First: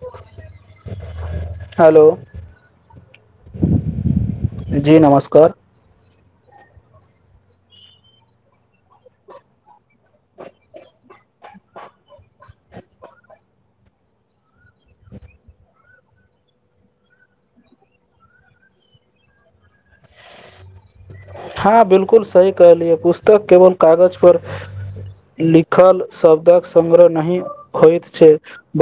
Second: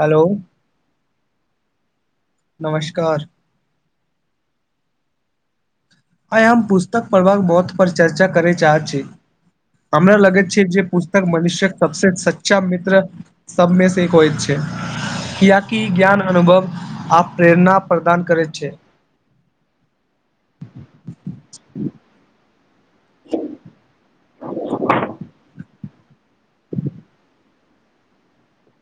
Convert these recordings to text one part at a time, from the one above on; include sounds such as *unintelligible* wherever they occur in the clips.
Hello hello. नमस्कार जी नमस्कार। आइ हम पुस्तक पढ़बाका बहुत पर चर्चा करे चाह छी हमरा लगैत छै जे पुसऽ मनुष्य सभसँ सच्चा मित्र सभमे से एक होइत छै कियाकि ज्ञान अनुभव आ प्रेरणा प्रदान करै छै ह बिल्कूल सही कहलियै पुस्तक केवल कागज पर लिख लऽ शब्द कऽ संग्रह नहि होइत छै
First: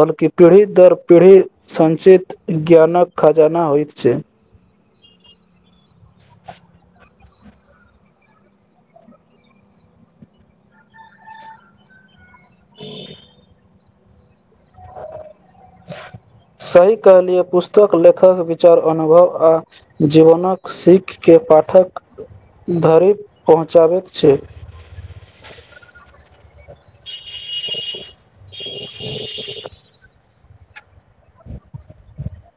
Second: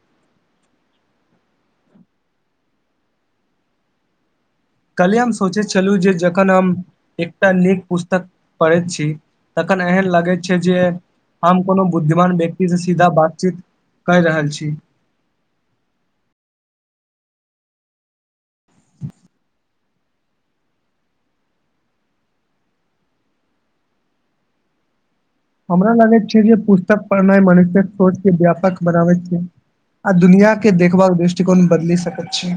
बल्कि पीढ़ी दर पीढ़ी सञचित ज्ञान कऽ खजाना होइत छै कल्हि हम सोचैत छलहुँ जे जखन हम एकटा नीक पुस्तक पढ़ैत छी तखन एहन लगैत छै जे। हम कोनो बुद्धिमान व्यक्ति से सीधा बातचीत कर रहल छी। सही कहलियै पुस्तक लेखक विचार अनुभव जीवन कऽ सीख के पाठक धरि पहुँचाबैत छै हमरा लागैत छै जे पु पढ़नाई मनुष्य कऽ सोचके व्यापकऽ बनाबैत छै आ दुनिया के के देखबा कऽ दृष्टिकोण बदलि सकैत छै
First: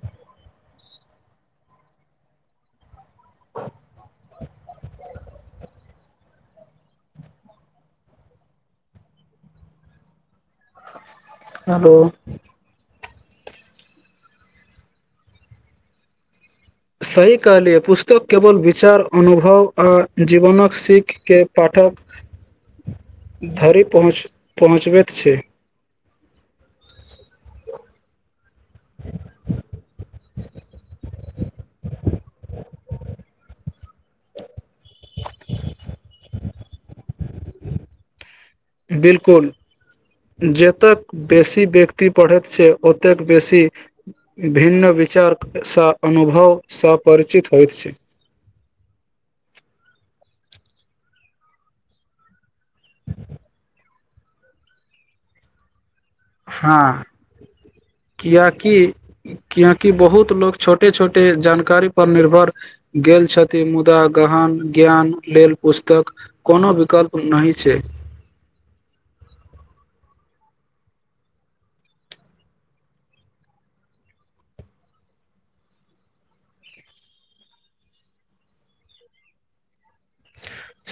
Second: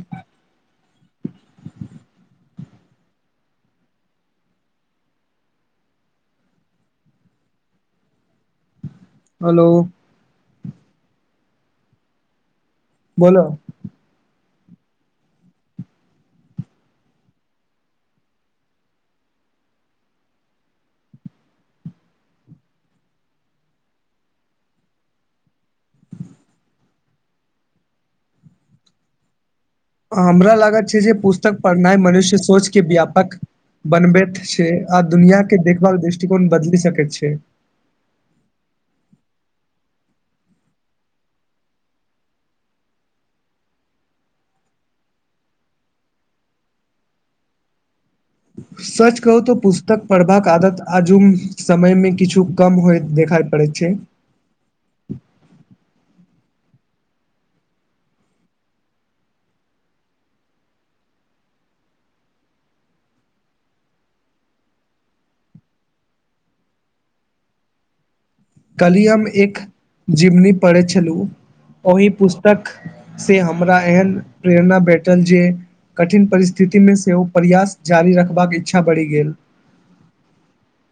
हेलो। हेलो। बोल सही कहलिये पुस्तक केवल विचार अनुभव आ जीवनक सीख के पाठक धरी पहुँच पहुँचबैत छै हमरा लागत छै जे पुस्तक पढ़नाइ मनुष्य सोच के व्यापक बनबैत छै आ दुनियाके देखभाल दृष्टिकोण बदलि सकैत छै बिल्कुल जतेक बेसी व्यक्ति पढ़ैत छै ओतेक बेसी भिन्न विचारसँ अनुभवसँ परिचित होइत छै सच कहू तऽ पुस्तक पढ़बाक आदत आजुम समयमे किछु कम होइत देखाइ पड़ै छै हां कियाकि कियाकि बहुत लोक छोटे छोटे जानकारी पर निर्भर गेल छथि मुदा गहन ज्ञान लेल पुस्तक कोनो विकल्प नहि छै कलिह हम एक जिमनी पढ़ै छलु ओहि पुस्तक से हमरा एहन प्रेरणा भेटल जे कठिन परिस्थिति में सेहो प्रयास जारी रखबाक इच्छा बढ़ि गेल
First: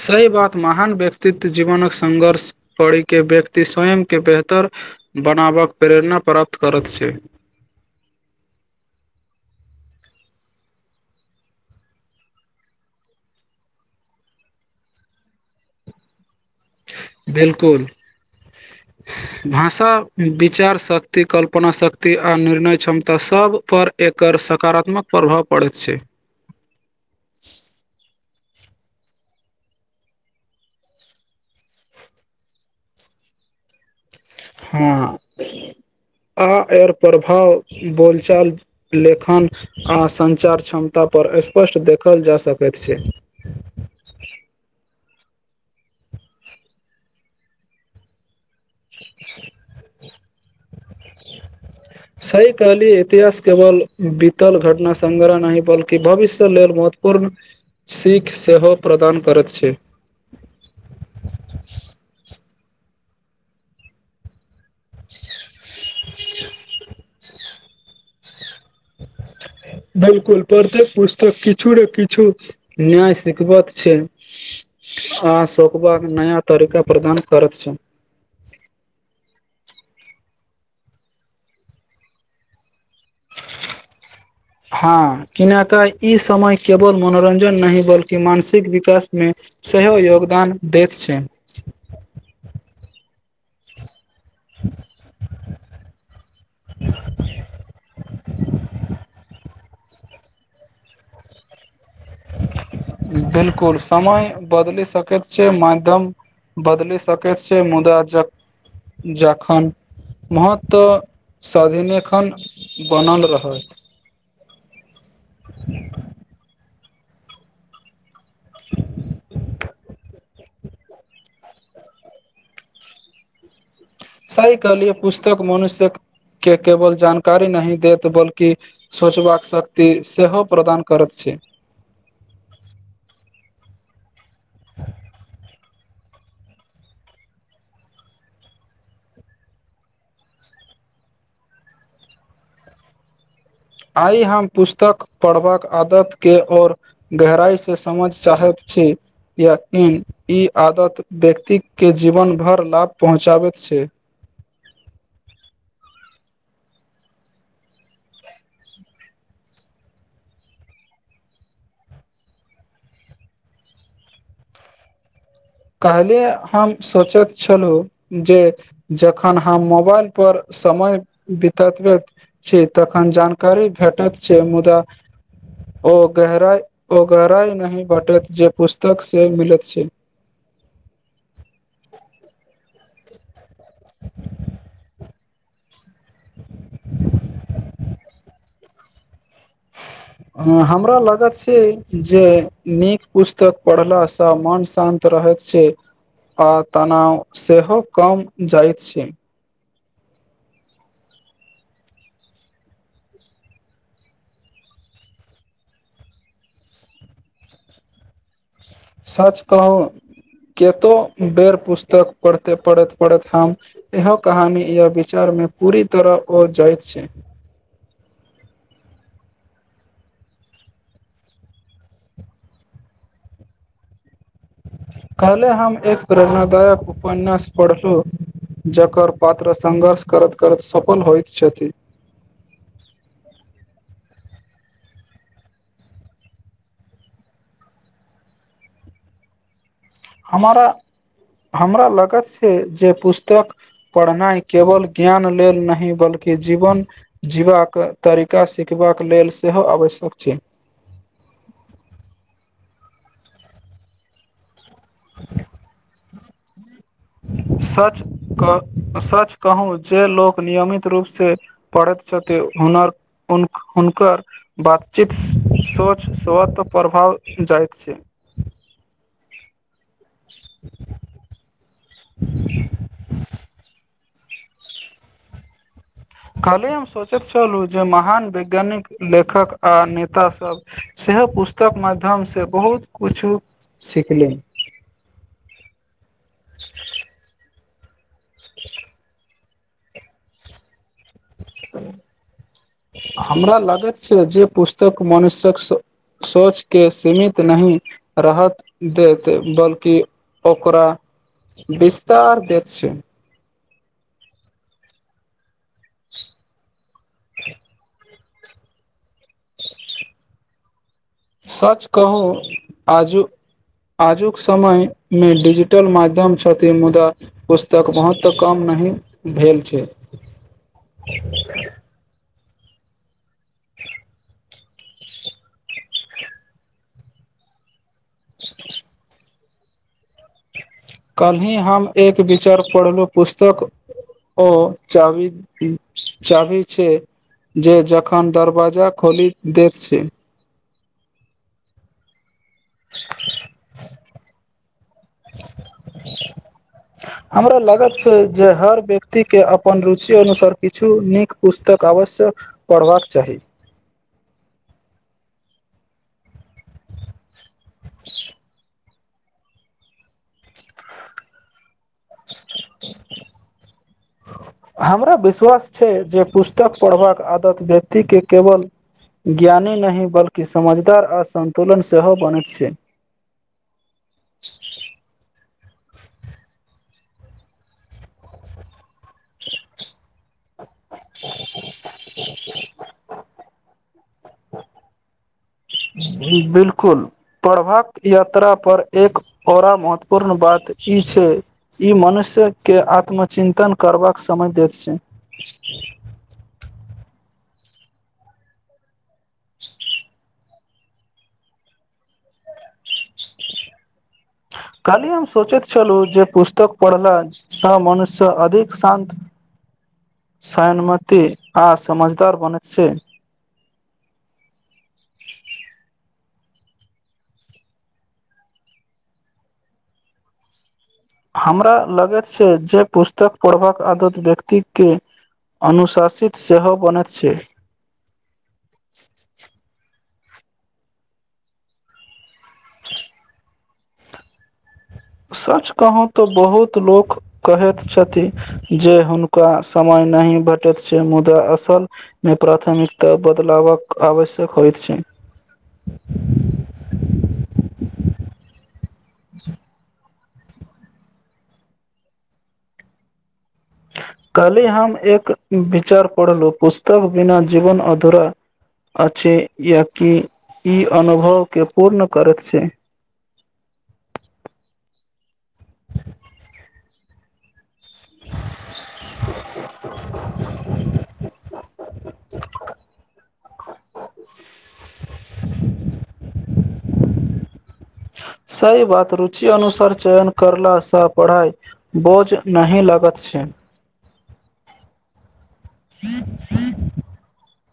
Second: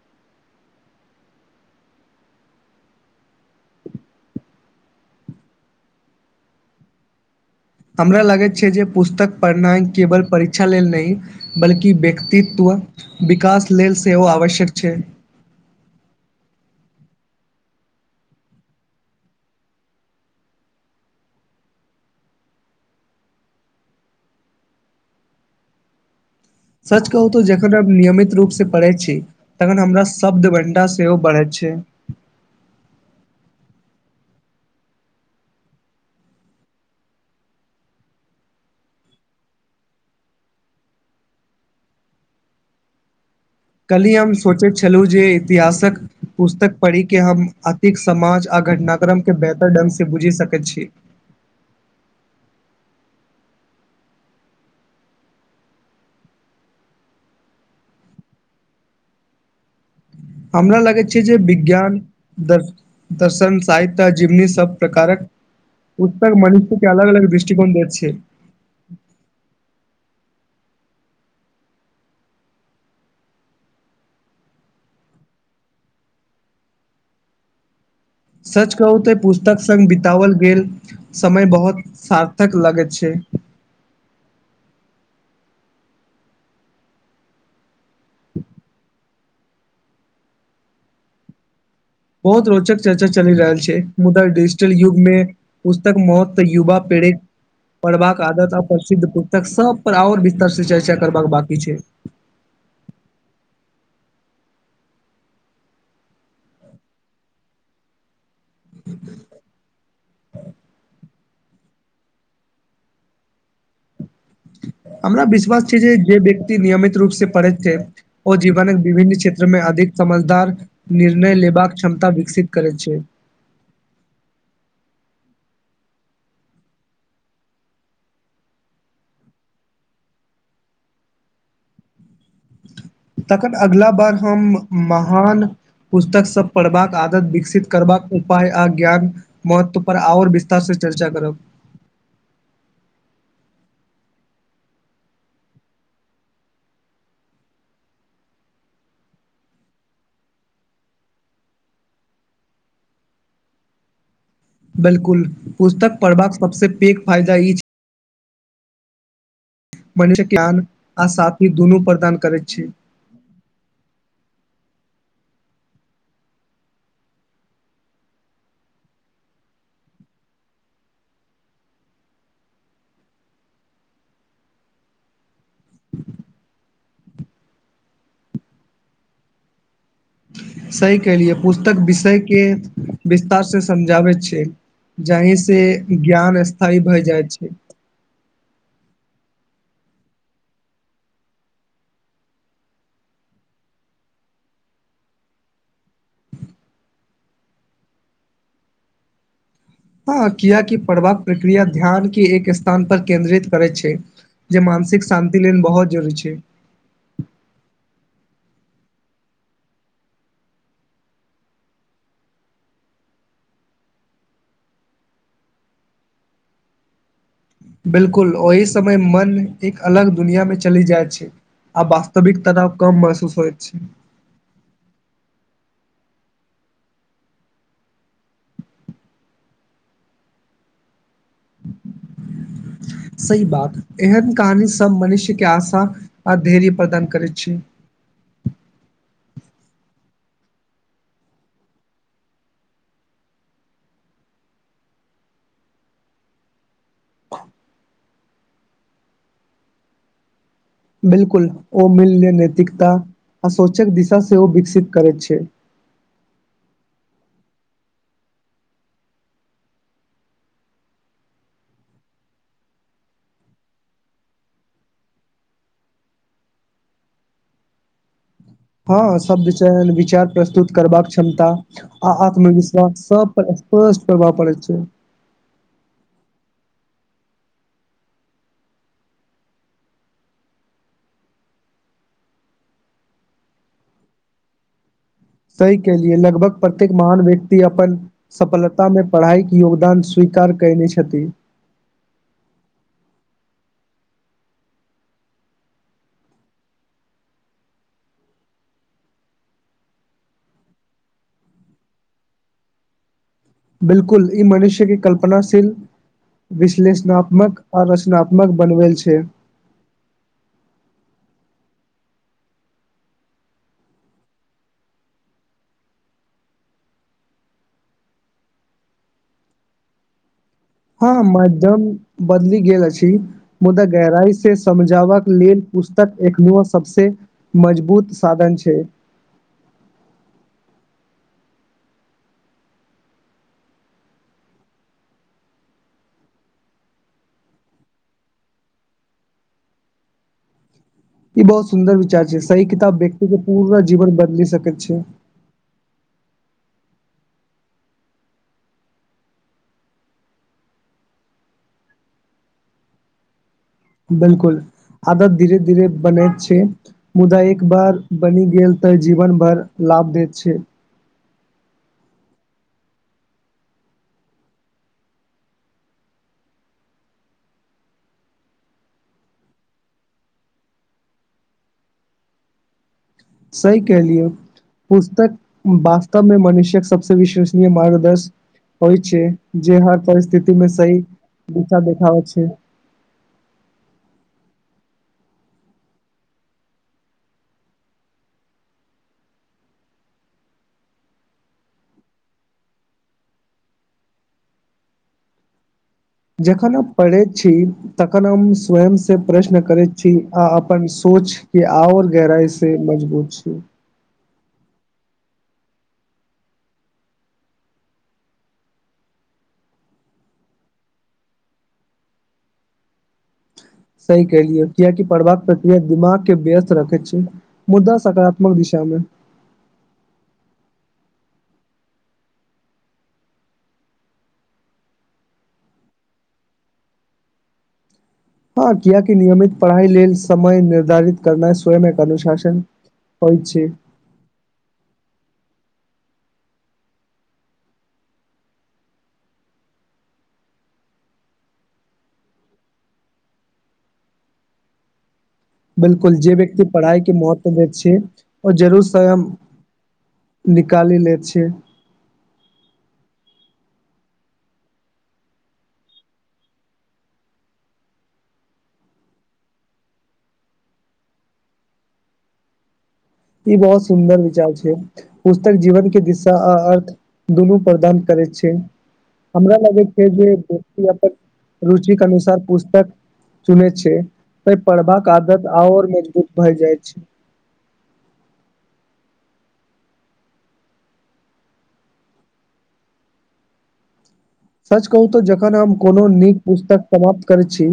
सही बात महान व्यक्तित्व जीवनक संघर्ष पढ़िक के व्यक्ति स्वयं के बेहतर बनाबक प्रेरणा प्राप्त करत छै हमरा लागैत छै जे पुस्तक पढ़नाइ केवल परीक्षा लेल नहि बल्कि व्यक्तित्व विकास लेल सेहो आवश्यक छै बिल्कुल भाषा विचार शक्ति कल्पना शक्ति आ निर्णय क्षमता सबपर एकर सकारात्मक प्रभाव पड़ैत छै सच कहू तो जखन हमब नियमित रूप स पढ़ै छी तखन हमरा शब्द घंटा सेहो बढ़ैत छै *inaudible* हँ आ एर प्रभाव बोलचाल लेखन आ संचार क्षमता पर स्पष्ट देखल जा सकैत छै कल्हि हम सोचैत छलहुँ जे इतिहासक पुस्तक पढ़िक के हम अतिक समाज आ घटनाक्रम के बेहतर ढंग से बुझि सकैत छी सही कहलिय इतिहास केवल बीतल घटना संग्रह नहि बल्कि भविष्यक लेल भूतपूर्व सीख सेहो प्रदान करैत छै हमरा लगै छै जे विज्ञान दर दर्शन साहित्य आ जिमनी सब प्रकारक उत्तर मानूख के अलग अलग दृष्टिकोण दैत छै बिल्कुल प्रत्येक पुस्तक किछु न किछु नियाय सिखबत छै आ शोकबाक नया तरीका प्रदान करैत छै सच कहू तऽ पुस्तक संग बितओल गेल समय बहोत सार्थक लगैत छै *inaudible* हँ किनाकऽ ई समय केवल मनोरंजन नहि बल्कि मानसिक विकासमे सेहो योगदान दैत छै बहुत रोचक चर्चा चलि रहल छै मुदा डिजिटल युगमे पुस्तक महत्व युवा पीड़ि पढ़बाक आदत आ प्रसिद्ध पुस्तक सब पर आओर विस्तर से चर्चा करबाक बाकी छै बिलकुल समय बदलि सकैत छै माध्यम बदलि सकैत छै मुदा ज - जखन महत्व स्वभिलेखन बनल रहत हमरा विश्वास छी जे जे व्यक्ति नियमित रूप से पढ़ैत छै ओ जीवनक विभिन्न क्षेत्र मे अधिक समझदार निर्णय लेबाक क्षमता विकसित करैत छै सही कहलियै पुस्तक मनुष्यक केँ केवल जानकारी नहि देैत बल्कि सोचबाक शक्ति सेहो प्रदान करैत छै तखन अगला बार हम महान पुस्तक सब पढ़बाक आदत विकसित करबाक उपाय आ ज्ञान महत्व पर आओर विस्तार सँ चर्चा करब आइ हम पुस्तक पढ़बाक आदत केँ आओर गहराइ से समझ चाहैत छी कियाकि ई आदत व्यक्ति केँ जीवन भर लाभ पहुँचाबैत छै बिल्कुल पुस्तक पढ़बाक सबसँ पैघ फायदा ई छै मानसिक ज्ञान आ साथीक दुनू प्रदान करैत छी कल्हि हम सोचैत छलहुँ जे जखन हम मोबाइल पर समय बिततबैत छी तखन जानकारी भेटात छै मुदा ओ गहराइ ओ गहराइ नहि भेटैत जे पुस्तक से मिलैत छै सही कहलियै पुस्तक विषय केँ विस्तार से समझाबैत छै जहि से ज्ञान स्थायी भय जाइ छै *inaudible* हमरा लागत छै जे नीक पुस्तक पढ़ला सँ मन शान्त रहैत छै आ तनाव सेहो कम जाइत छै हँ किआकि पढ़बाक प्रक्रिया ध्यान केँ एक स्थानपर केन्द्रित करैत छै जे मानसिक शान्ति लेल बहुत जरूरी छै सच कहू कतो बेर पुस्तक पढ़ते पढ़ैत - पढ़ैत हम इहो कहानी या विचार मे पूरी तरह ओ जाइत छै बिलकुल ओहि समय मन एक अलग दुनिया मे चलि जाइत छै आब वास्तविकता कम महसूस होइत छै कहले हम एक प्रेरणादायक उपन्यास पढ़लू जकर पात्र संघर्ष करत - करत सफल होइत छथि सही बात एहन कहानी सब मनुष्य केँ आशा आ धैर्य प्रदान करैत छै हमारा हमरा लागत छै जे पुस्तक पढ़नाइ केवल ज्ञान लेल नहि बल्कि जीवन जीबाक तरीका सिखबाक लेल सेहो आवश्यक छै बिलकुल ओ मूल्ये नैतिकता आ सोचक दिशा सेहो विकसित करैत छै *inaudible* सच कऽ सच कहू जे लोक नियमित रूप से पढ़ेत छथि हनर हुन - हुनक बातचीत सोच स्वत प्रभाव जाइत छै हँ सब विचाइन विचार प्रस्तुत करबाक क्षमता आ आत्मविश्वास सब पर स्पष्ट प्रभाब पड़ेत छै कहले हम सोचैत छलू जे महान वैज्ञानिक लेखक आ नेता सभ सेहो पुस्तक माध्यसँ बहुत किछु सिखली सी केलिय लगभग प्रत्येक महान व्यक्ति अपन सफलता मे पढ़ाई कऽ योगदान स्वीकार कयने छथिन हमरा लगैत छै जे पुस्तक मनुषकऽ सोच के सीमित नहि राहत देते बल्कि। ओकरा विस्तार दे छै। बिल्कूल ई मनुष्यके कल्पनाशील विश्लेषणात्मक आ रचनात्मकऽ बनवेल छै सच कहू आज आजुकऽ समय मे डिजिटल माध्यम छथिन मुदा पुस्तक महुत्व कम नहि भेल छै। हँ मध्यम बदली गेल अछि मुदा गहराई से समझाव लेल पुस्तक एखनो सभ सँ मजबूत साधन छै। कल्हि हम एक विचार पढ़लहुँ पुस्तक ओ चाबी चाबी छै। जे जखन दरवाजा खोलि देत छै ई बहुत सुन्दर विचार छै सही किताब व्यक्ति के पूरा जीवन बदली सकैत छै। *inaudible* हमरा लागत छै जे हर व्यक्ति के अपन रुचि अनुसार किछु नीक पुस्तक आवश्यकऽ पढ़बाकऽ चाही बिल्कूल आदत धीरे धीरे बने छै मुदा एक बार बनि गेल तऽ जीवन भार लाभ दैत छै *unintelligible* हमरा विश्वास छै जे पुस्तकऽ पढ़बाकऽ आदत व्यक्तिके केवल ज्ञानी नहि बल्कि समझदार आ सन्तुलन सेहो बनैत छै। सही कहलियै। पुस्तक वास्तवमे मनुष्य्यक सभसँ विश्वसनीय मार्गदर्श होई छै जे हर परिस्थिति मे सही दिशा देखाबे छै बिल्कूल प्रभात यात्रा पर एक और महत्वपूर्ण बात ई छै ई मनुष्यके आत्मचिन्तन करबाकऽ समय दैत छै जखन हम पढ़ैत छी तखन हम स्वय से प्रश्न करैत छी आ अपन सोच के आर गहराई से मजबूत छी खाली हम सोचैत छलहुँ जे पुस्तक पढ़नाई सँ मनुष्य अधिक शांत सयनमति आ समझदार बनेत छै सही कलियै कियकि पढ़बाकऽ प्रक्रिया दिमाग के व्यस्त रखैत छियै मुद्दा सकारात्मक दिशा मे हमरा लगैत छै जे पुस्तक पढ़बाकऽ आदत व्यक्तिके अनुशासित सेहो बनैत छै। ह कियाकी नियमित पढ़ाई लेल समय निर्धारित करना स्वयं एक अनुशासन होई छै सच कहू तऽ बहुत लोक कहैत छथिन जे हुनका समय नहि भेटैत छै मुदा असल मे प्राथमिकता बदलाव आवश्यक होइत छै बिलकुल जे व्यक्त पढ़ाइ के महत्व दै छैै और जरूर सयं निकालि ले छिय कली हम एक विचार पढ़लहु पुस्तक बिना जीवन अधूरा अछि या कि ई अनुभव के पूर्ण करैत छै ई बहुत सुन्दर विचार छै पुस्तक जीवन के दिशा आ अर्थ दुनू प्रदान करैत छै हमरा लगै छै जे वापक रुचिके अनुसार पुस्तक चुने छै त पढ़बाक आदत और मजबूत भए जाइत छै सही बात रुचि अनुसार चयन करला स पढ़ाइ बोझ नहि लागत छै सच कहू तऽ जखन हम कोनो नीक पुस्तक समाप्त करैत छी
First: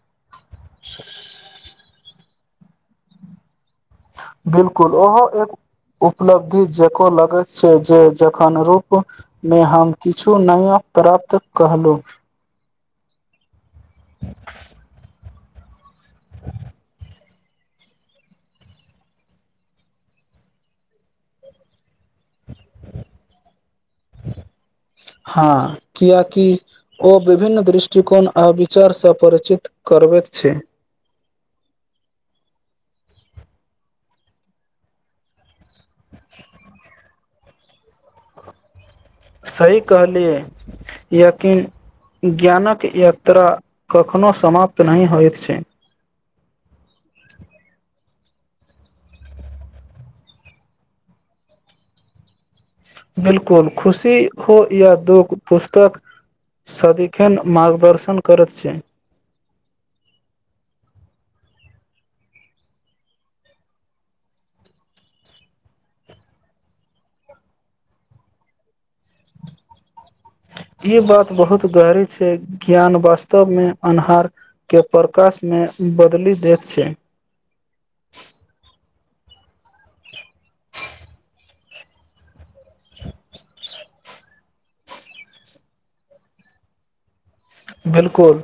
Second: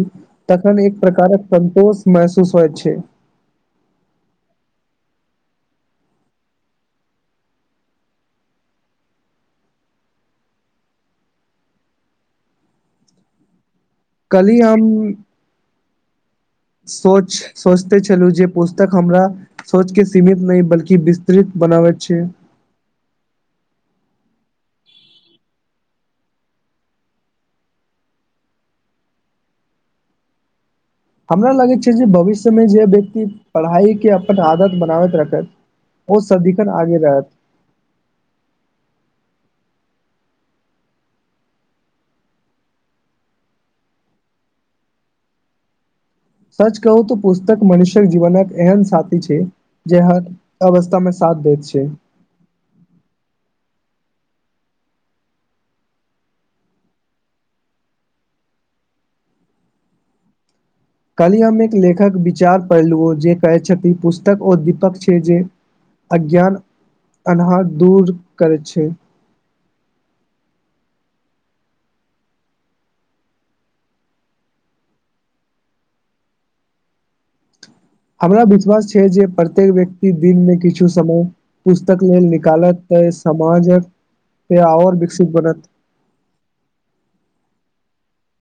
तखन एक प्रकारक संन्तोष महसूस होइत छै बिलकुल ओहो एक उपलब्धि जेको लगैत छै जे जखन रूप मे हम किछु नया प्राप्त कहलहुँ कली हमम सोच सोचते छलू जे पुस्तक हमरा सोच के सीमित नहि बल्कि विस्तृत बनाबै छै हँ कियाकि ओ विभिन्न दृष्टिकोण आ विचार सँ परिचित करबैत छै हमरा लगैत छै जे भविष्यमे जे व्यक्ति पढ़ाई के अपन आदत बनाबैत रखैत ओ सदिखन आगे रहत सही कहलियै याकिन ज्ञानक यात्रा कखनो समाप्त नहि होइत छै सच कहू तऽ पुस्तक मनुष्य्यक जीवन एहन साथी छै जे हर अवस्था मे साथ दैत छै बिलकुल खुशी हो या दुःख पुस्तक सदिखन मार्गदर्शन करैत छै काल्हि हम एक लेखक विचार पढ़लहु जे कहै छथि पुस्तक ओ दीपक छै जे अज्ञान अन्हार दूर करै छै ई बात बहुत गहरी छै ज्ञान वास्तव मे अन्हार केँ प्रकाश मे बदली देैत छै हमरा विश्वास छै जे प्रत्येक व्यक्ति दिनमें किछु समय पुस्तक लेल निकालततै समाजक केँ आओर विकसित बनत बिलकुल